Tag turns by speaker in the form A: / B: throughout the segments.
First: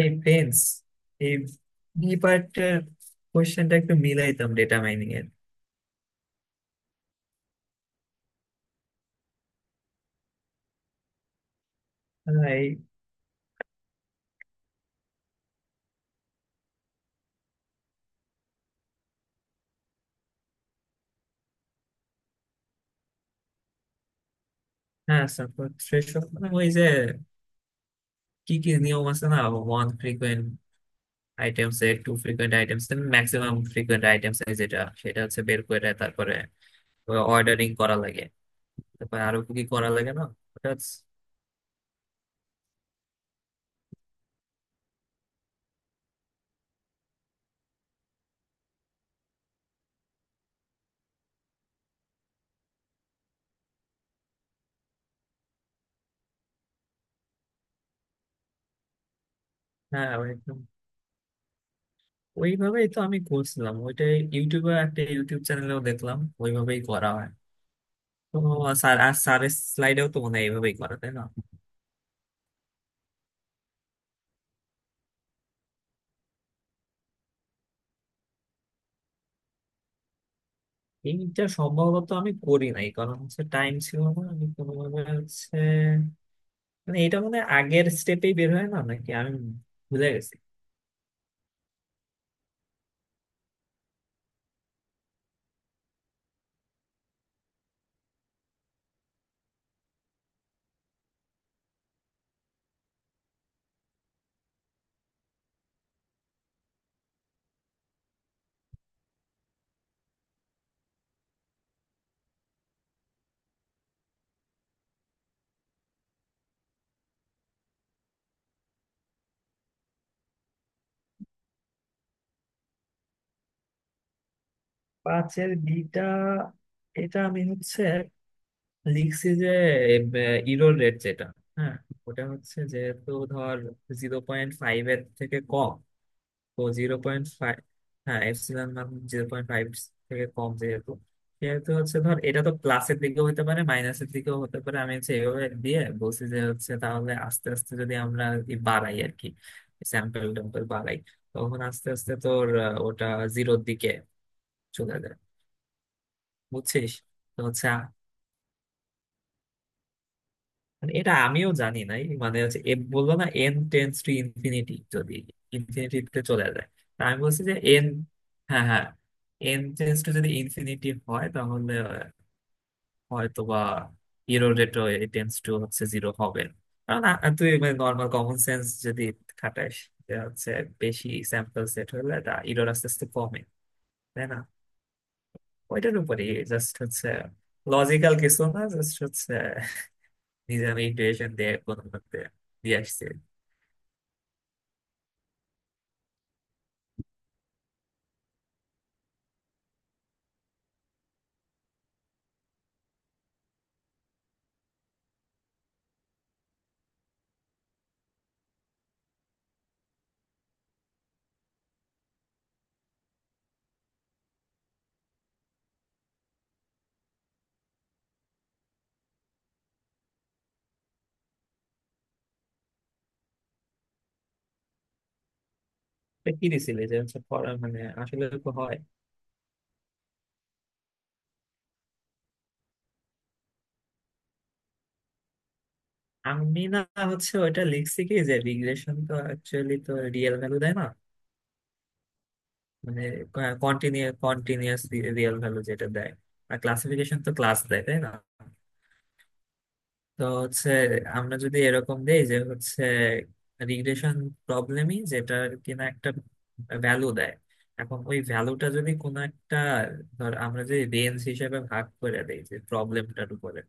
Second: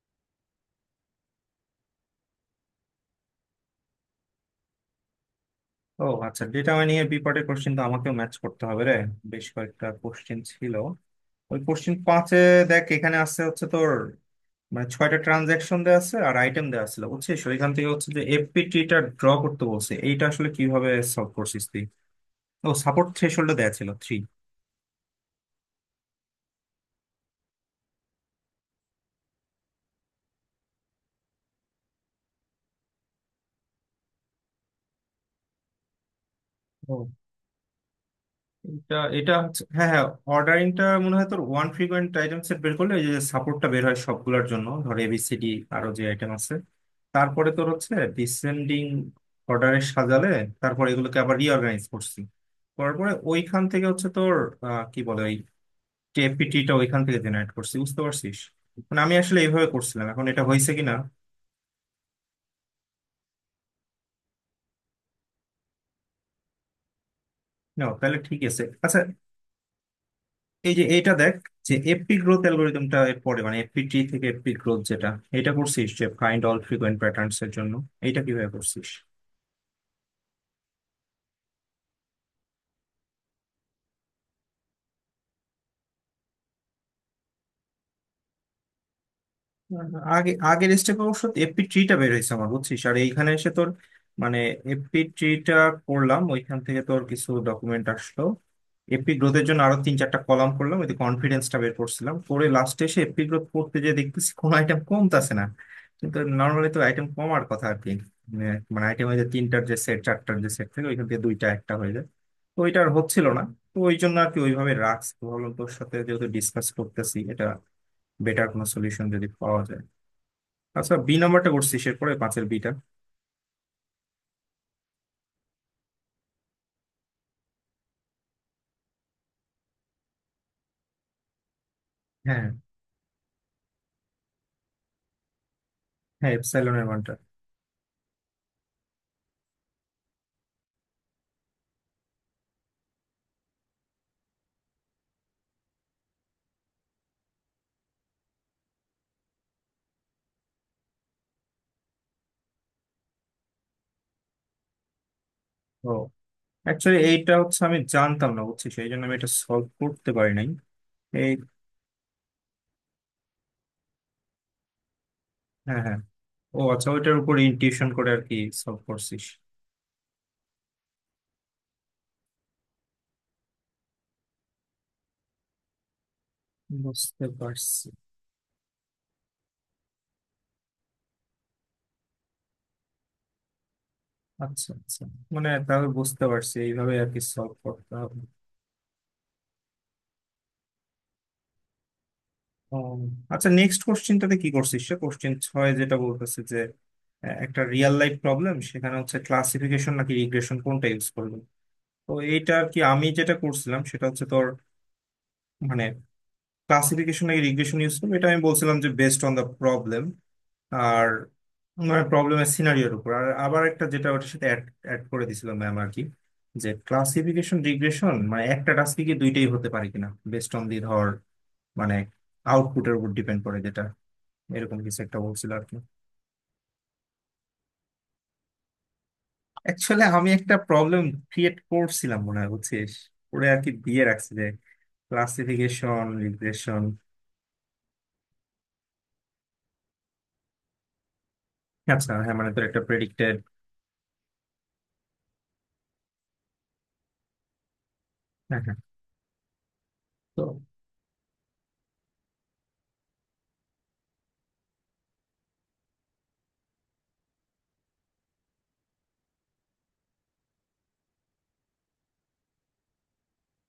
A: এই প্রিন্স এই বি পার্টের কোয়েশ্চেনটা একটু মিলাইতাম ডেটা মাইনিং এর।
B: ও আচ্ছা, ডেটা মাইনিং এর বিপার্টের কোশ্চেন তো আমাকেও ম্যাচ করতে হবে রে। বেশ কয়েকটা কোশ্চেন ছিল। ওই কোশ্চেন 5-এ
A: এই,
B: দেখ, এখানে আছে হচ্ছে তোর, মানে ছয়টা ট্রানজাকশন দেওয়া আছে আর আইটেম দেওয়া ছিল বুঝছিস, ওইখান থেকে হচ্ছে যে এফপিটিটা ড্র করতে বলছে। এইটা আসলে কিভাবে সলভ করছিস তুই? ও, সাপোর্ট থ্রেশহোল্ড দেওয়া ছিল 3।
A: হ্যাঁ support সেসব, মানে ওই যে কি কি নিয়ম আছে না, ওয়ান ফ্রিকোয়েন্ট আইটেমস এর, টু ফ্রিকোয়েন্ট আইটেমস এর, ম্যাক্সিমাম ফ্রিকোয়েন্ট আইটেমস এর যেটা, সেটা হচ্ছে বের করে তারপরে অর্ডারিং করা লাগে।
B: এটা
A: তারপরে
B: এটা
A: আরো কি
B: হচ্ছে,
A: কি
B: হ্যাঁ
A: করা
B: হ্যাঁ।
A: লাগে না? ওটা
B: অর্ডারিংটা
A: হচ্ছে-
B: মনে হয় তোর ওয়ান ফ্রিকোয়েন্ট আইটেম সেট বের করলে এই যে সাপোর্টটা বের হয় সবগুলোর জন্য, ধর এবিসিডি আরো যে আইটেম আছে, তারপরে তোর হচ্ছে ডিসেন্ডিং অর্ডারে সাজালে, তারপর এগুলোকে আবার রিঅর্গানাইজ করছি। করার পরে ওইখান থেকে হচ্ছে তোর কি বলে ওই টিএফপিটিটা ওইখান থেকে জেনারেট করছি, বুঝতে পারছিস? মানে আমি আসলে এইভাবে করছিলাম,
A: হ্যাঁ
B: এখন
A: ওই
B: এটা
A: একদম
B: হয়েছে কিনা।
A: ওইভাবেই তো আমি করছিলাম ওইটা। ইউটিউবে একটা ইউটিউব চ্যানেলেও দেখলাম ওইভাবেই করা হয়।
B: না তাহলে
A: তো
B: ঠিক আছে,
A: স্যার
B: আচ্ছা।
A: আর স্যারের স্লাইডেও তো মনে হয়
B: এই
A: এইভাবেই
B: যে
A: করা, তাই
B: এটা
A: না?
B: দেখ, যে এফপি গ্রোথ অ্যালগোরিদমটা এর পরে, মানে এফপি টি থেকে এফপি গ্রোথ যেটা, এটা করছিস যে ফাইন্ড অল ফ্রিকোয়েন্ট প্যাটার্নস এর জন্য, এটা কিভাবে করছিস?
A: এইটা সম্ভবত আমি করি নাই, কারণ হচ্ছে টাইম ছিল না, আমি কোনোভাবে হচ্ছে, মানে এটা মানে আগের স্টেপেই বের হয় না নাকি, আমি ভুলে
B: আগে
A: গেছি।
B: আগের স্টেপ অবশ্য এফপি ট্রিটা বের হয়েছে আমার, বুঝছিস, আর এইখানে এসে তোর মানে এফপি ট্রিটা করলাম, ওইখান থেকে তোর কিছু ডকুমেন্ট আসলো, এপি গ্রোথের জন্য আরো তিন চারটা কলাম করলাম, ওই কনফিডেন্সটা বের করছিলাম, করে লাস্টে এসে এপি গ্রোথ করতে যে দেখতেছি কোনো আইটেম কমতাছে না। কিন্তু নর্মালি তো আইটেম কমার কথা আর কি। মানে মানে আইটেম হয়ে যায় তিনটার যে সেট, চারটার যে সেট থেকে ওইখান থেকে দুইটা একটা হয়ে যায়, তো ওইটা আর হচ্ছিল না। তো ওই জন্য আর কি ওইভাবে রাখছি, তো ভাবলাম তোর সাথে যেহেতু ডিসকাস করতেছি এটা, বেটার কোনো সলিউশন যদি পাওয়া যায়। আচ্ছা, বি নাম্বারটা করছিস এরপরে, 5-এর বিটা?
A: পাঁচের বিটা এটা আমি হচ্ছে লিখছি যে ইরোর রেট যেটা, হ্যাঁ ওটা
B: হ্যাঁ
A: হচ্ছে, যেহেতু ধর 0.5 এর থেকে কম,
B: হ্যাঁ,
A: তো
B: এপসাইলনের
A: জিরো
B: মানটা।
A: পয়েন্ট ফাইভ হ্যাঁ এপসিলন মান 0.5 থেকে কম, যেহেতু সেহেতু হচ্ছে ধর, এটা তো প্লাসের দিকেও হতে পারে মাইনাসের দিকেও হতে পারে। আমি হচ্ছে এভাবে দিয়ে বলছি যে হচ্ছে তাহলে আস্তে আস্তে যদি আমরা আর কি বাড়াই আর কি, স্যাম্পল ট্যাম্পল বাড়াই, তখন আস্তে আস্তে তোর ওটা জিরোর দিকে চলে যায়,
B: ও,
A: বুঝছিস?
B: অ্যাকচুয়ালি এইটা
A: তো
B: হচ্ছে
A: হচ্ছে,
B: আমি জানতাম না বুঝছি, সেই জন্য আমি এটা সলভ করতে পারি নাই।
A: মানে এটা
B: এই
A: আমিও জানি নাই, মানে হচ্ছে এ বললো না, এন টেন্স টু ইনফিনিটি যদি
B: হ্যাঁ হ্যাঁ।
A: ইনফিনিটিতে চলে
B: ও
A: যায়।
B: আচ্ছা,
A: তা
B: ওইটার
A: আমি
B: উপর
A: বলছি যে এন,
B: ইনটিউশন করে আর কি
A: হ্যাঁ
B: সলভ
A: হ্যাঁ,
B: করছিস।
A: এন টেন্স টু যদি ইনফিনিটি হয় তাহলে হয়তো বা ইরো রেটও এ টেন্স টু হচ্ছে জিরো হবে না। কারণ
B: বুঝতে
A: তুই মানে
B: পারছি।
A: নর্মাল কমন সেন্স যদি খাটাস, যে হচ্ছে বেশি স্যাম্পল সেট হলে তা ইরোর আস্তে আস্তে কমে, তাই না?
B: আচ্ছা আচ্ছা, মানে তাহলে
A: ওইটার
B: বুঝতে
A: উপরে
B: পারছি
A: জাস্ট
B: এইভাবে আর
A: হচ্ছে,
B: কি সলভ করতে
A: লজিক্যাল
B: হবে।
A: কিছু না, জাস্ট হচ্ছে নিজে আমি ইন্টুইশন দিয়ে কোনো মতে
B: ও,
A: দিয়ে আসছি।
B: আচ্ছা নেক্সট কোশ্চেনটাতে কি করছিস, সে কোশ্চেন 6 যেটা বলতেছে যে একটা রিয়েল লাইফ প্রবলেম সেখানে হচ্ছে ক্লাসিফিকেশন নাকি রিগ্রেশন কোনটা ইউজ করবে। তো এইটা আর কি আমি যেটা করছিলাম সেটা হচ্ছে তোর, মানে ক্লাসিফিকেশন নাকি রিগ্রেশন ইউজ করবে এটা আমি বলছিলাম যে বেস্ট অন দ্য প্রবলেম আর প্রবলেমের সিনারিওর উপর। আর আবার একটা যেটা ওটার সাথে অ্যাড অ্যাড করে দিছিল ম্যাম আর কি, যে ক্লাসিফিকেশন রিগ্রেশন মানে একটা টাস্কে কি দুইটাই হতে পারে কিনা, বেস্ট অন দি, ধর মানে আউটপুটের উপর ডিপেন্ড করে যেটা, এরকম কিছু একটা বলছিল আর কি।
A: এটা কি দিছিলি যে হচ্ছে মানে আসলে তো হয়।
B: অ্যাকচুয়ালি আমি একটা প্রবলেম ক্রিয়েট করছিলাম মনে হয়, বুঝছিস, ওরে আর কি দিয়ে রাখছি যে ক্লাসিফিকেশন
A: আমি না,
B: রিগ্রেশন।
A: হচ্ছে ওইটা লিখছি কি যে রিগ্রেশন তো অ্যাকচুয়ালি তো রিয়েল ভ্যালু দেয় না,
B: আচ্ছা হ্যাঁ, মানে তোর একটা
A: মানে
B: প্রেডিক্টেড।
A: কন্টিনিউয়াস রিয়েল ভ্যালু যেটা দেয়। আর ক্লাসিফিকেশন তো ক্লাস দেয়, তাই না?
B: হ্যাঁ হ্যাঁ।
A: তো
B: তো
A: হচ্ছে আমরা যদি এরকম দেই যে হচ্ছে রিগ্রেশন প্রবলেমই, যেটা কিনা একটা ভ্যালু দেয়। এখন ওই ভ্যালুটা যদি কোনো একটা, ধর আমরা যে রেঞ্জ হিসেবে ভাগ করে দেই, যে প্রবলেমটার উপরে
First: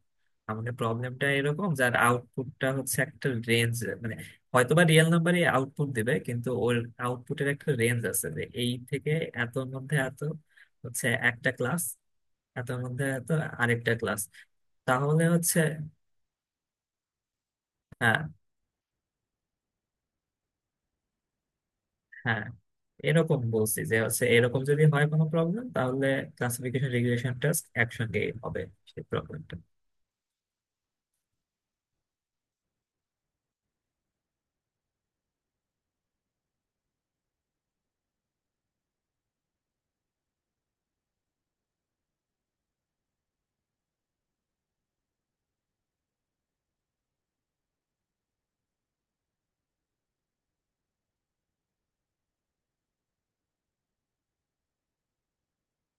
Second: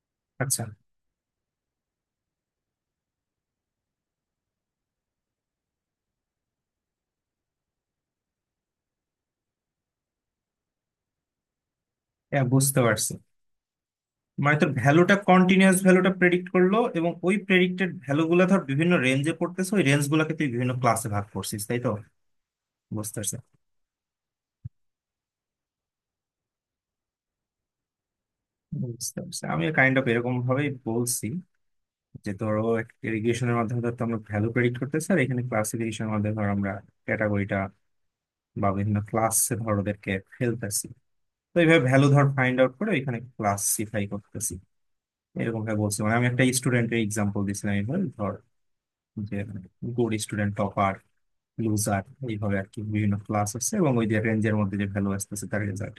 B: আচ্ছা,
A: আমাদের প্রবলেমটা এরকম যার আউটপুটটা হচ্ছে একটা রেঞ্জ, মানে হয়তোবা রিয়েল নাম্বারই আউটপুট দিবে কিন্তু ওর আউটপুটের একটা রেঞ্জ আছে, যে এই থেকে এতর মধ্যে এত হচ্ছে একটা ক্লাস,
B: হ্যাঁ
A: এতর
B: বুঝতে
A: মধ্যে
B: পারছি,
A: এত আরেকটা ক্লাস।
B: মানে তোর ভ্যালুটা
A: তাহলে হচ্ছে,
B: কন্টিনিউয়াস ভ্যালুটা প্রেডিক্ট করলো এবং ওই প্রেডিক্টেড
A: হ্যাঁ,
B: ভ্যালু গুলা ধর বিভিন্ন রেঞ্জে পড়তেছে, ওই রেঞ্জ গুলাকে তুই বিভিন্ন ক্লাসে ভাগ করছিস, তাই তো?
A: হ্যাঁ,
B: বুঝতে পারছি।
A: এরকম বলছি যে হচ্ছে এরকম যদি হয় কোনো প্রবলেম, তাহলে ক্লাসিফিকেশন রিগ্রেশন টেস্ট একসঙ্গে হবে সেই
B: বুঝতে পারছি,
A: প্রবলেমটা।
B: আমি কাইন্ড অফ এরকম ভাবেই বলছি যে ধরো ইরিগেশনের মাধ্যমে ধর তো আমরা ভ্যালু প্রেডিক্ট করতেছি, আর এখানে ক্লাসিফিকেশনের মাধ্যমে ধর আমরা ক্যাটাগরিটা বা বিভিন্ন ক্লাসে ধর ওদেরকে ফেলতেছি। তো এইভাবে ভ্যালু ধর ফাইন্ড আউট করে এখানে ক্লাসিফাই করতেছি, এরকম ভাবে বলছি। মানে আমি একটা স্টুডেন্টের এক্সাম্পল দিছিলাম এবার, ধর যে গুড স্টুডেন্ট, টপার, লুজার, এইভাবে আর কি বিভিন্ন ক্লাস আছে এবং ওই যে রেঞ্জের মধ্যে যে ভ্যালু আসতেছে তার রেজাল্ট।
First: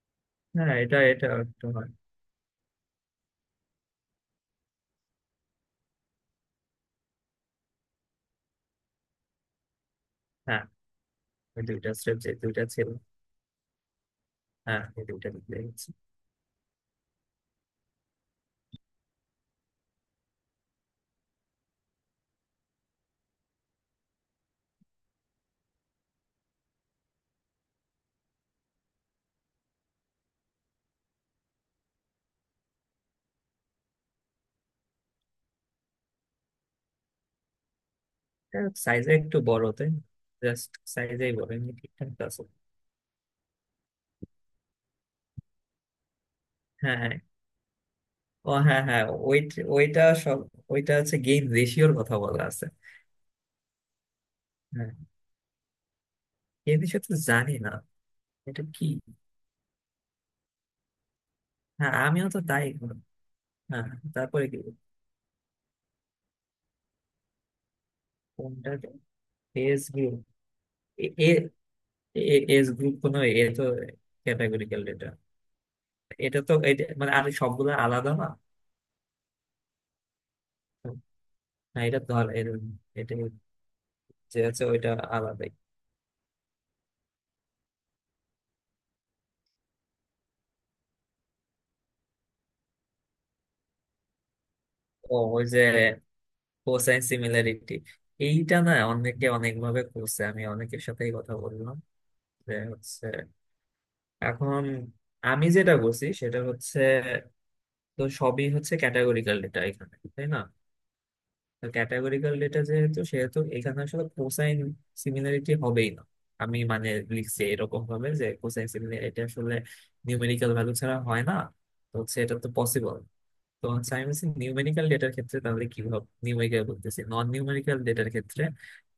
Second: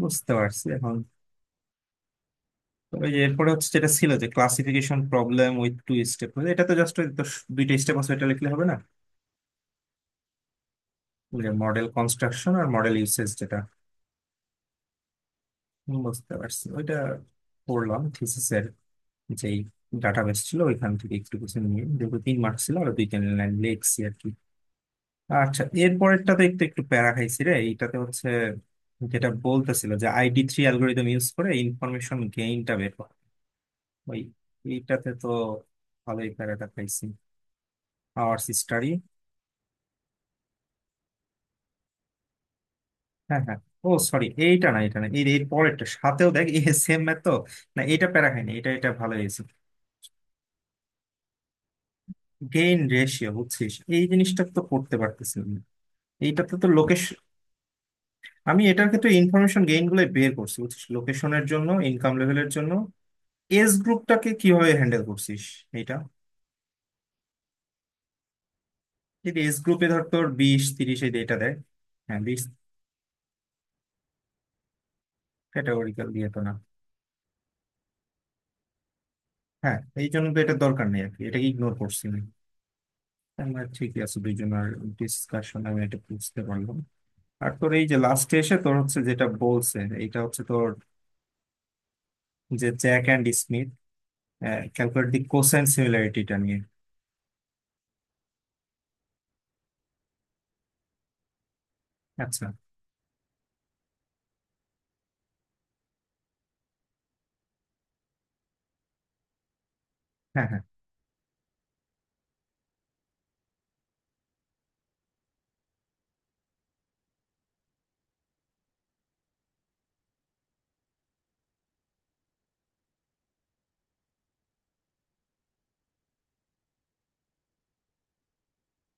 B: বুঝতে পারছি
A: হ্যাঁ
B: এখন।
A: এটা এটা একটু হয়।
B: তবে যে এরপরে হচ্ছে যেটা ছিল যে classification problem with two step, এটা তো জাস্ট দুইটা স্টেপ আছে এটা লিখলে হবে না,
A: হ্যাঁ
B: ওই যে
A: ওই
B: মডেল
A: দুইটা স্টেপ যে
B: কনস্ট্রাকশন
A: দুইটা
B: আর
A: ছিল,
B: মডেল ইউসেজ যেটা।
A: হ্যাঁ এই দুইটা দিতে হচ্ছে।
B: বুঝতে পারছি। ওইটা পড়লাম থিসিসের যেই ডাটাবেস ছিল ওইখান থেকে একটু কিছু নিয়ে, যেহেতু তিন মার্ক ছিল আর দুই তিন লাইন লিখছি আর কি। আচ্ছা, এর পরেরটাতে একটু একটু প্যারা খাইছি রে। এইটাতে হচ্ছে যেটা বলতেছিল যে ID3 অ্যালগোরিদম ইউজ করে ইনফরমেশন গেইনটা বের করা, ওই এইটাতে তো ভালোই প্যারাটা খাইছি। Hour study.
A: সাইজে একটু বড় তাই, জাস্ট সাইজেই বড়, এমনি ঠিকঠাক তো আছে।
B: হ্যাঁ হ্যাঁ। ও সরি, এইটা না, এটা না, এর এর পরেরটা সাথেও দেখ, এই
A: হ্যাঁ
B: সেম
A: হ্যাঁ।
B: ম্যাথ তো। না এটা প্যারা খাইনি,
A: ও
B: এটা
A: হ্যাঁ
B: এটা
A: হ্যাঁ,
B: ভালো
A: ওই
B: হয়েছে।
A: ওইটা সব ওইটা হচ্ছে গেইন রেশিওর কথা বলা আছে।
B: গেইন রেশিও, বুঝছিস, এই জিনিসটা তো
A: হ্যাঁ,
B: করতে পারতেছিলাম না। এইটাতে তো
A: গেইন রেশিও
B: লোকেশ,
A: তো জানি না,
B: আমি
A: এটা কি?
B: এটার ক্ষেত্রে ইনফরমেশন গেইন গুলো বের করছি বুঝছিস, লোকেশনের জন্য,
A: হ্যাঁ
B: ইনকাম
A: আমিও তো
B: লেভেলের
A: তাই।
B: জন্য। এজ
A: হ্যাঁ,
B: গ্রুপটাকে
A: তারপরে কি?
B: কিভাবে হ্যান্ডেল করছিস? এটা,
A: কোনটা?
B: যদি এজ
A: ফেস
B: গ্রুপে ধর
A: ভিউ
B: তোর বিশ তিরিশ এই
A: এ,
B: এটা দেয়। হ্যাঁ বিশ।
A: এজ গ্রুপ কোনো এ তো ক্যাটাগরিক্যাল ডেটা।
B: ক্যাটাগরিক্যাল দিয়ে
A: এটা
B: তো না।
A: তো, এটা মানে আর সবগুলো আলাদা না।
B: হ্যাঁ, এই জন্য তো এটা দরকার নেই আর কি, এটাকে ইগনোর
A: না এটা
B: করছি আমি।
A: ধর এটা,
B: আমরা ঠিকই আছে
A: যে আছে
B: দুইজনের
A: ওইটা, আলাদাই।
B: ডিসকাশন, আমি এটা বুঝতে পারলাম। আর তোর এই যে লাস্টে এসে তোর হচ্ছে যেটা বলছে, এটা হচ্ছে তোর যে জ্যাক অ্যান্ড স্মিথ ক্যালকুলেট
A: ও
B: দি
A: ওই যে
B: কোসাইন সিমিলারিটিটা নিয়ে।
A: কোসাইন সিমিলারিটি, এইটা না অনেকে অনেক ভাবে করছে, আমি অনেকের সাথেই কথা বললাম
B: আচ্ছা।
A: যে হচ্ছে। এখন আমি যেটা করছি সেটা হচ্ছে, তো সবই হচ্ছে ক্যাটাগরিক্যাল ডেটা এখানে, তাই না?
B: হ্যাঁ হ্যাঁ।
A: তো ক্যাটাগরিক্যাল ডেটা যেহেতু, সেহেতু এখানে আসলে কোসাইন সিমিলারিটি হবেই না। আমি মানে লিখছি এরকম ভাবে যে কোসাইন সিমিলারিটি আসলে নিউমেরিক্যাল ভ্যালু ছাড়া হয় না, তো হচ্ছে এটা তো পসিবল। তো হচ্ছে আমি বলছি নিউমেরিক্যাল ডেটার ক্ষেত্রে তাহলে কিভাবে, নিউমেরিক্যাল বলতেছি, নন নিউমেরিক্যাল ডেটার ক্ষেত্রে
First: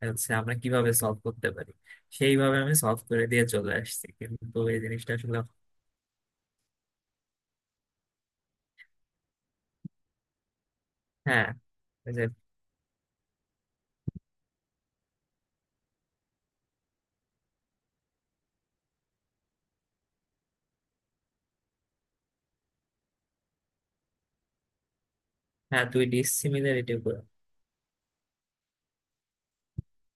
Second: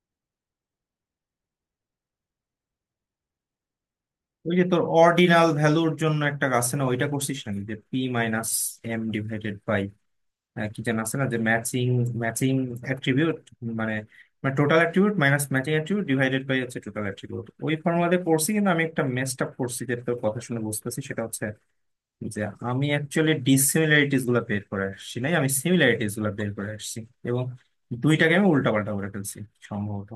A: হচ্ছে আমরা কিভাবে সলভ করতে পারি, সেইভাবে আমি সলভ করে দিয়ে চলে আসছি,
B: ওই
A: কিন্তু
B: যে
A: এই
B: তোর
A: জিনিসটা আসলে।
B: অর্ডিনাল ভ্যালুর জন্য একটা আছে না, ওইটা করছিস নাকি, যে P minus M divided by কি যেন আছে না যে
A: হ্যাঁ
B: ম্যাচিং,
A: এই যে,
B: ম্যাচিং অ্যাট্রিবিউট, মানে মানে total attribute minus matching attribute divided by হচ্ছে টোটাল অ্যাট্রিবিউট, ওই ফর্মুলাতে পড়ছি। কিন্তু আমি একটা মেসড আপ করছি, যেটা তোর কথা শুনে বুঝতেছি, সেটা হচ্ছে যে আমি অ্যাকচুয়ালি ডিসিমিলারিটিস গুলো বের করে আসছি নাই, আমি
A: হ্যাঁ তুই
B: সিমিলারিটিস গুলো বের করে
A: ডিসিমিলারিটি।
B: আসছি এবং দুইটাকে আমি উল্টা পাল্টা করে ফেলছি সম্ভবত।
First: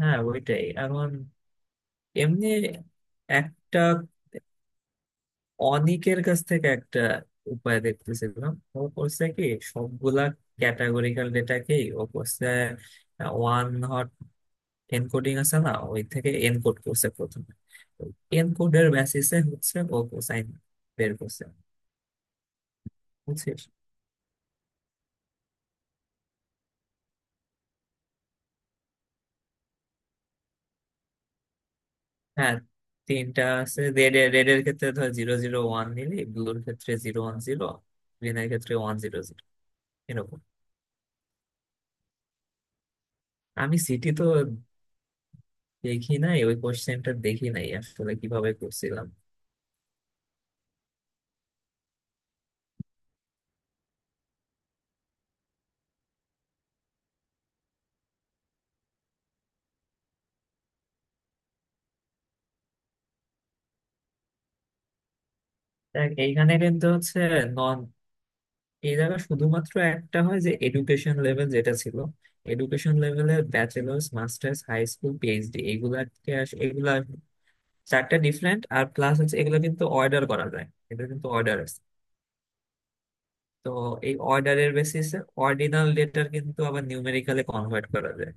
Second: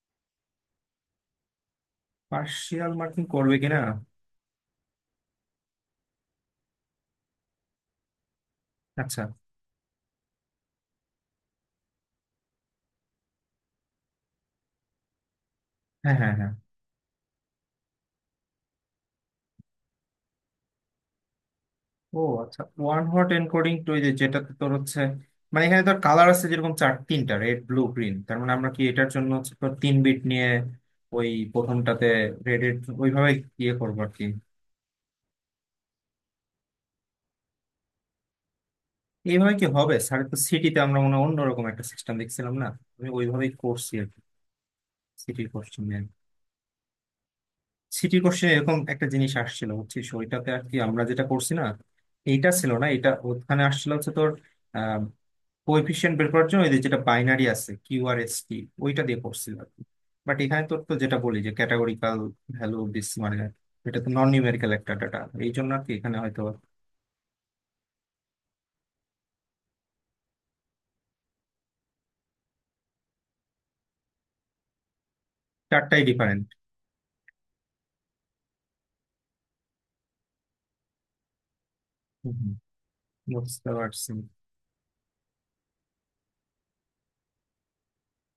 A: হ্যাঁ ওইটাই এখন, এমনি।
B: পার্শিয়াল মার্কিং করবে
A: একটা
B: কিনা।
A: অনিকের কাছ থেকে একটা উপায় দেখতেছিলাম, ও
B: আচ্ছা।
A: করছে কি সবগুলা ক্যাটাগরিক্যাল ডেটাকেই ও করছে, ওয়ান হট এনকোডিং আছে না, ওই
B: হ্যাঁ
A: থেকে
B: হ্যাঁ হ্যাঁ।
A: এনকোড করছে প্রথমে, এনকোডের বেসিসে হচ্ছে ও কোসাইন বের করছে,
B: ও আচ্ছা, ওয়ান হট
A: বুঝছিস?
B: এনকোডিং টু, এই যে যেটাতে তোর হচ্ছে, মানে এখানে তোর কালার আছে যেরকম চার তিনটা, রেড ব্লু গ্রিন, তার মানে আমরা কি এটার জন্য হচ্ছে তোর তিন বিট নিয়ে ওই প্রথমটাতে
A: হ্যাঁ
B: রেড এর ওইভাবে
A: তিনটা
B: ইয়ে
A: আছে,
B: করবো আর
A: রেড
B: কি।
A: এর, red এর ক্ষেত্রে ধর 001, নিলি ব্লুর ক্ষেত্রে 010, গ্রিনের ক্ষেত্রে 100,
B: এইভাবে কি হবে? স্যার তো
A: এরকম।
B: সিটিতে আমরা মনে হয় অন্যরকম একটা সিস্টেম দেখছিলাম না। আমি ওইভাবেই
A: আমি
B: করছি আর
A: সিটি
B: কি।
A: তো
B: সিটির কোশ্চেনে,
A: দেখি নাই, ওই কোশ্চেনটা দেখি নাই আসলে
B: সিটির
A: কিভাবে
B: কোশ্চেনে এরকম একটা
A: করছিলাম।
B: জিনিস আসছিল বুঝছিস, ওইটাতে আর কি আমরা যেটা করছি না, এইটা ছিল না, এটা ওখানে আসছিল হচ্ছে তোর কোএফিসিয়েন্ট বের করার জন্য এদের যেটা বাইনারি আছে, কিউ আর এস টি, ওইটা দিয়ে করছিলাম। বাট এখানে তো তো যেটা বলি যে ক্যাটাগরিকাল ভ্যালু বেস মানে, এটা তো নন নিউমেরিক্যাল একটা ডাটা, এই জন্য আর কি
A: দেখ
B: এখানে হয়তো।
A: এইখানে কিন্তু হচ্ছে নন, এই জায়গায় শুধুমাত্র একটা হয় যে এডুকেশন লেভেল যেটা ছিল, এডুকেশন লেভেলে bachelors masters high school PhD,
B: চারটাই
A: এগুলাকে
B: ডিফারেন্ট।
A: এগুলা চারটা ডিফারেন্ট, আর প্লাস হচ্ছে এগুলো কিন্তু অর্ডার করা যায়, এটা কিন্তু অর্ডার।
B: বুঝতে
A: তো
B: পারছি।
A: এই অর্ডারের বেসিসে অর্ডিনাল ডেটার কিন্তু আবার নিউমেরিক্যালে কনভার্ট করা যায়,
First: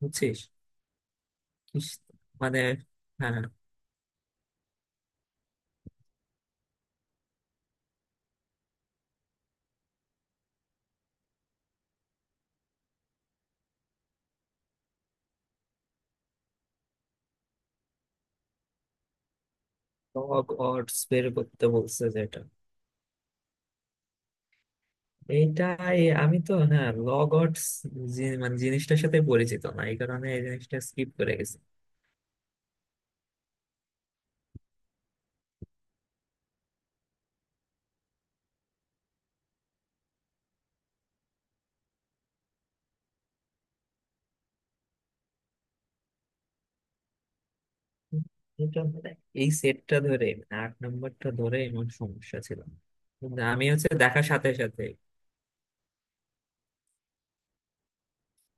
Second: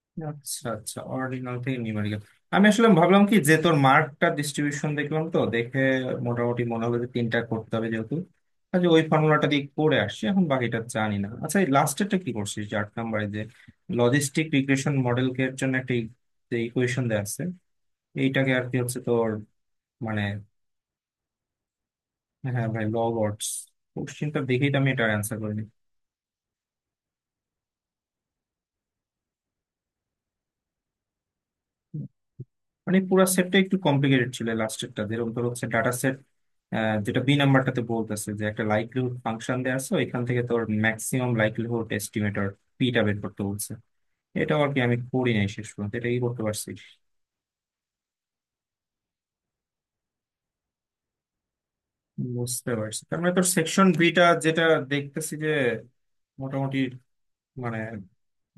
A: বুঝছিস?
B: আচ্ছা আচ্ছা, অরিজিনাল থেকে
A: কিস-
B: নিউমেরিক্যাল।
A: মানে।
B: আমি আসলে ভাবলাম কি
A: হ্যাঁ,
B: যে তোর মার্কটা ডিস্ট্রিবিউশন দেখলাম, তো দেখে মোটামুটি মনে হবে যে তিনটা করতে হবে যেহেতু। আচ্ছা, ওই ফর্মুলাটা দিয়ে করে আসছি, এখন বাকিটা জানি না। আচ্ছা, এই লাস্টেরটা কি করছিস, যে 8 নাম্বারে যে লজিস্টিক রিগ্রেশন মডেলকে এর জন্য একটা ই-, যে ইকুয়েশন দেওয়া আছে এইটাকে আর কি হচ্ছে তোর মানে।
A: লগ অডস বের করতে বলছে যেটা,
B: হ্যাঁ ভাই, লগ অডস, কোশ্চিনটা দেখেই তো আমি এটা অ্যান্সার করিনি।
A: এইটাই আমি তো না, লগ অডস মানে জিনিসটার সাথে পরিচিত না, এই কারণে এই জিনিসটা স্কিপ করে গেছি।
B: মানে পুরো সেটটা একটু কমপ্লিকেটেড ছিল। লাস্টেরটা যেরকম তোর হচ্ছে ডাটা সেট, যেটা বি নাম্বারটাতে বলতেছে যে একটা লাইকলিহুড ফাংশন দেওয়া আছে ওইখান থেকে তোর ম্যাক্সিমাম লাইকলিহুড এস্টিমেটর পিটা বের করতে বলছে। এটা আর কি আমি করি নাই শেষ পর্যন্ত, এটা কি করতে পারছি?
A: এটা মানে এই সেটটা ধরে মানে 8 নম্বরটা ধরে এমন সমস্যা ছিল,
B: বুঝতে পারছি। তার মানে
A: কিন্তু
B: তোর
A: আমি
B: সেকশন
A: হচ্ছে
B: বিটা
A: দেখার সাথে
B: যেটা,
A: সাথে
B: দেখতেছি যে মোটামুটি মানে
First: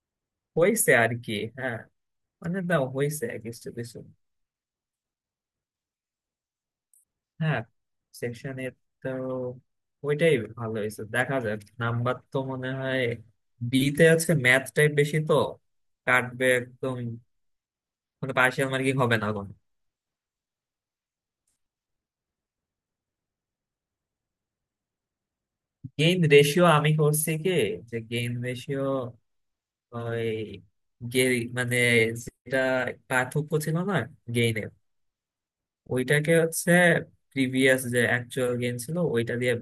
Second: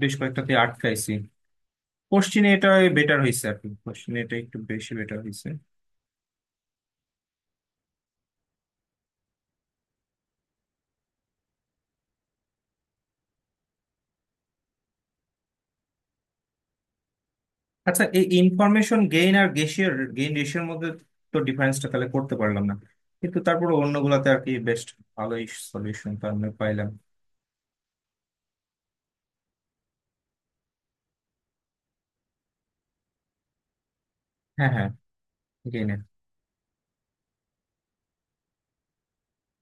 B: বেশ কয়েকটাতে
A: হয়েছে
B: আটকাইছি
A: আর কি। হ্যাঁ,
B: কোশ্চিনে,
A: মানে
B: এটা
A: দাও
B: বেটার
A: হয়েছে
B: হয়েছে আর কি।
A: কিছু কিছু।
B: কোশ্চিনে এটা একটু বেশি বেটার হয়েছে।
A: হ্যাঁ সেকশনের, তো ওইটাই ভালো হয়েছে, দেখা যাক। নাম্বার তো মনে হয় বি তে আছে, ম্যাথ টাইপ বেশি তো, কাটবে একদম।
B: আচ্ছা, এই
A: মানে পার্সিয়াল মার্কিং
B: ইনফরমেশন
A: হবে না
B: গেইন আর
A: কোনো?
B: গেসিয়ার গেইন রেশিওর মধ্যে তো ডিফারেন্সটা তাহলে করতে পারলাম না, কিন্তু তারপর অন্যগুলাতে আর কি বেস্ট, ভালোই সলিউশন
A: গেইন
B: তো আমরা
A: রেশিও
B: পাইলাম।
A: আমি করছি কি, যে গেইন রেশিও ওই গে- মানে, যেটা পার্থক্য ছিল না গেইনের,
B: হ্যাঁ হ্যাঁ, গেইনের।
A: ওইটাকে হচ্ছে প্রিভিয়াস যে অ্যাকচুয়াল গেইন ছিল, ওইটা দিয়ে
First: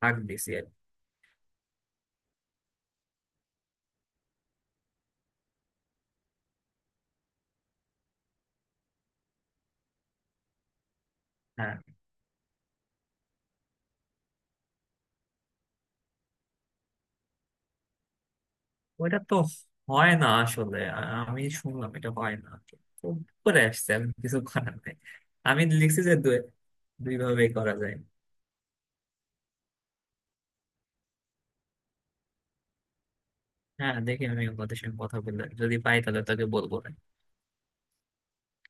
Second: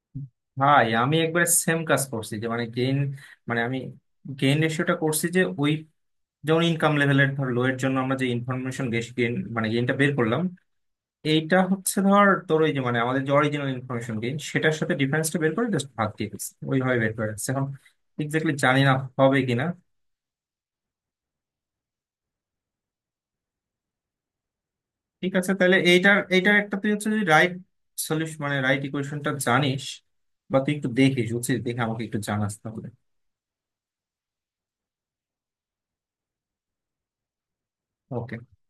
A: ভাগ দিছি আর কি।
B: ভাই আমি একবার সেম কাজ করছি, যে মানে গেইন মানে আমি গেইন রেশিওটা করছি, যে ওই যেমন ইনকাম লেভেলের ধর লো এর জন্য আমরা যে ইনফরমেশন গেইন মানে গেইনটা বের করলাম, এইটা
A: হ্যাঁ
B: হচ্ছে ধর তোর ওই যে মানে আমাদের যে অরিজিনাল ইনফরমেশন গেইন সেটার সাথে ডিফারেন্সটা বের করে জাস্ট ভাগ দিয়ে দিচ্ছি, ওইভাবে বের করে রাখছি। এখন এক্স্যাক্টলি জানি না
A: ওইটা তো
B: হবে কিনা।
A: হয় না আসলে আমি শুনলাম এটা হয় না। তো উপরে আসছে, আমি কিছু করার নাই।
B: ঠিক আছে
A: আমি
B: তাহলে,
A: লিখছি যে
B: এইটার,
A: দুই
B: এইটার একটা তুই হচ্ছে
A: দুই
B: যদি
A: ভাবেই
B: রাইট
A: করা যায়।
B: সলিউশন মানে রাইট ইকুয়েশনটা জানিস বা তুই একটু দেখিস, বুঝছিস, দেখে আমাকে একটু জানাস তাহলে।
A: হ্যাঁ দেখি, আমি ওদের সঙ্গে কথা বলে যদি পাই তাহলে তাকে বলবো।
B: ওকে।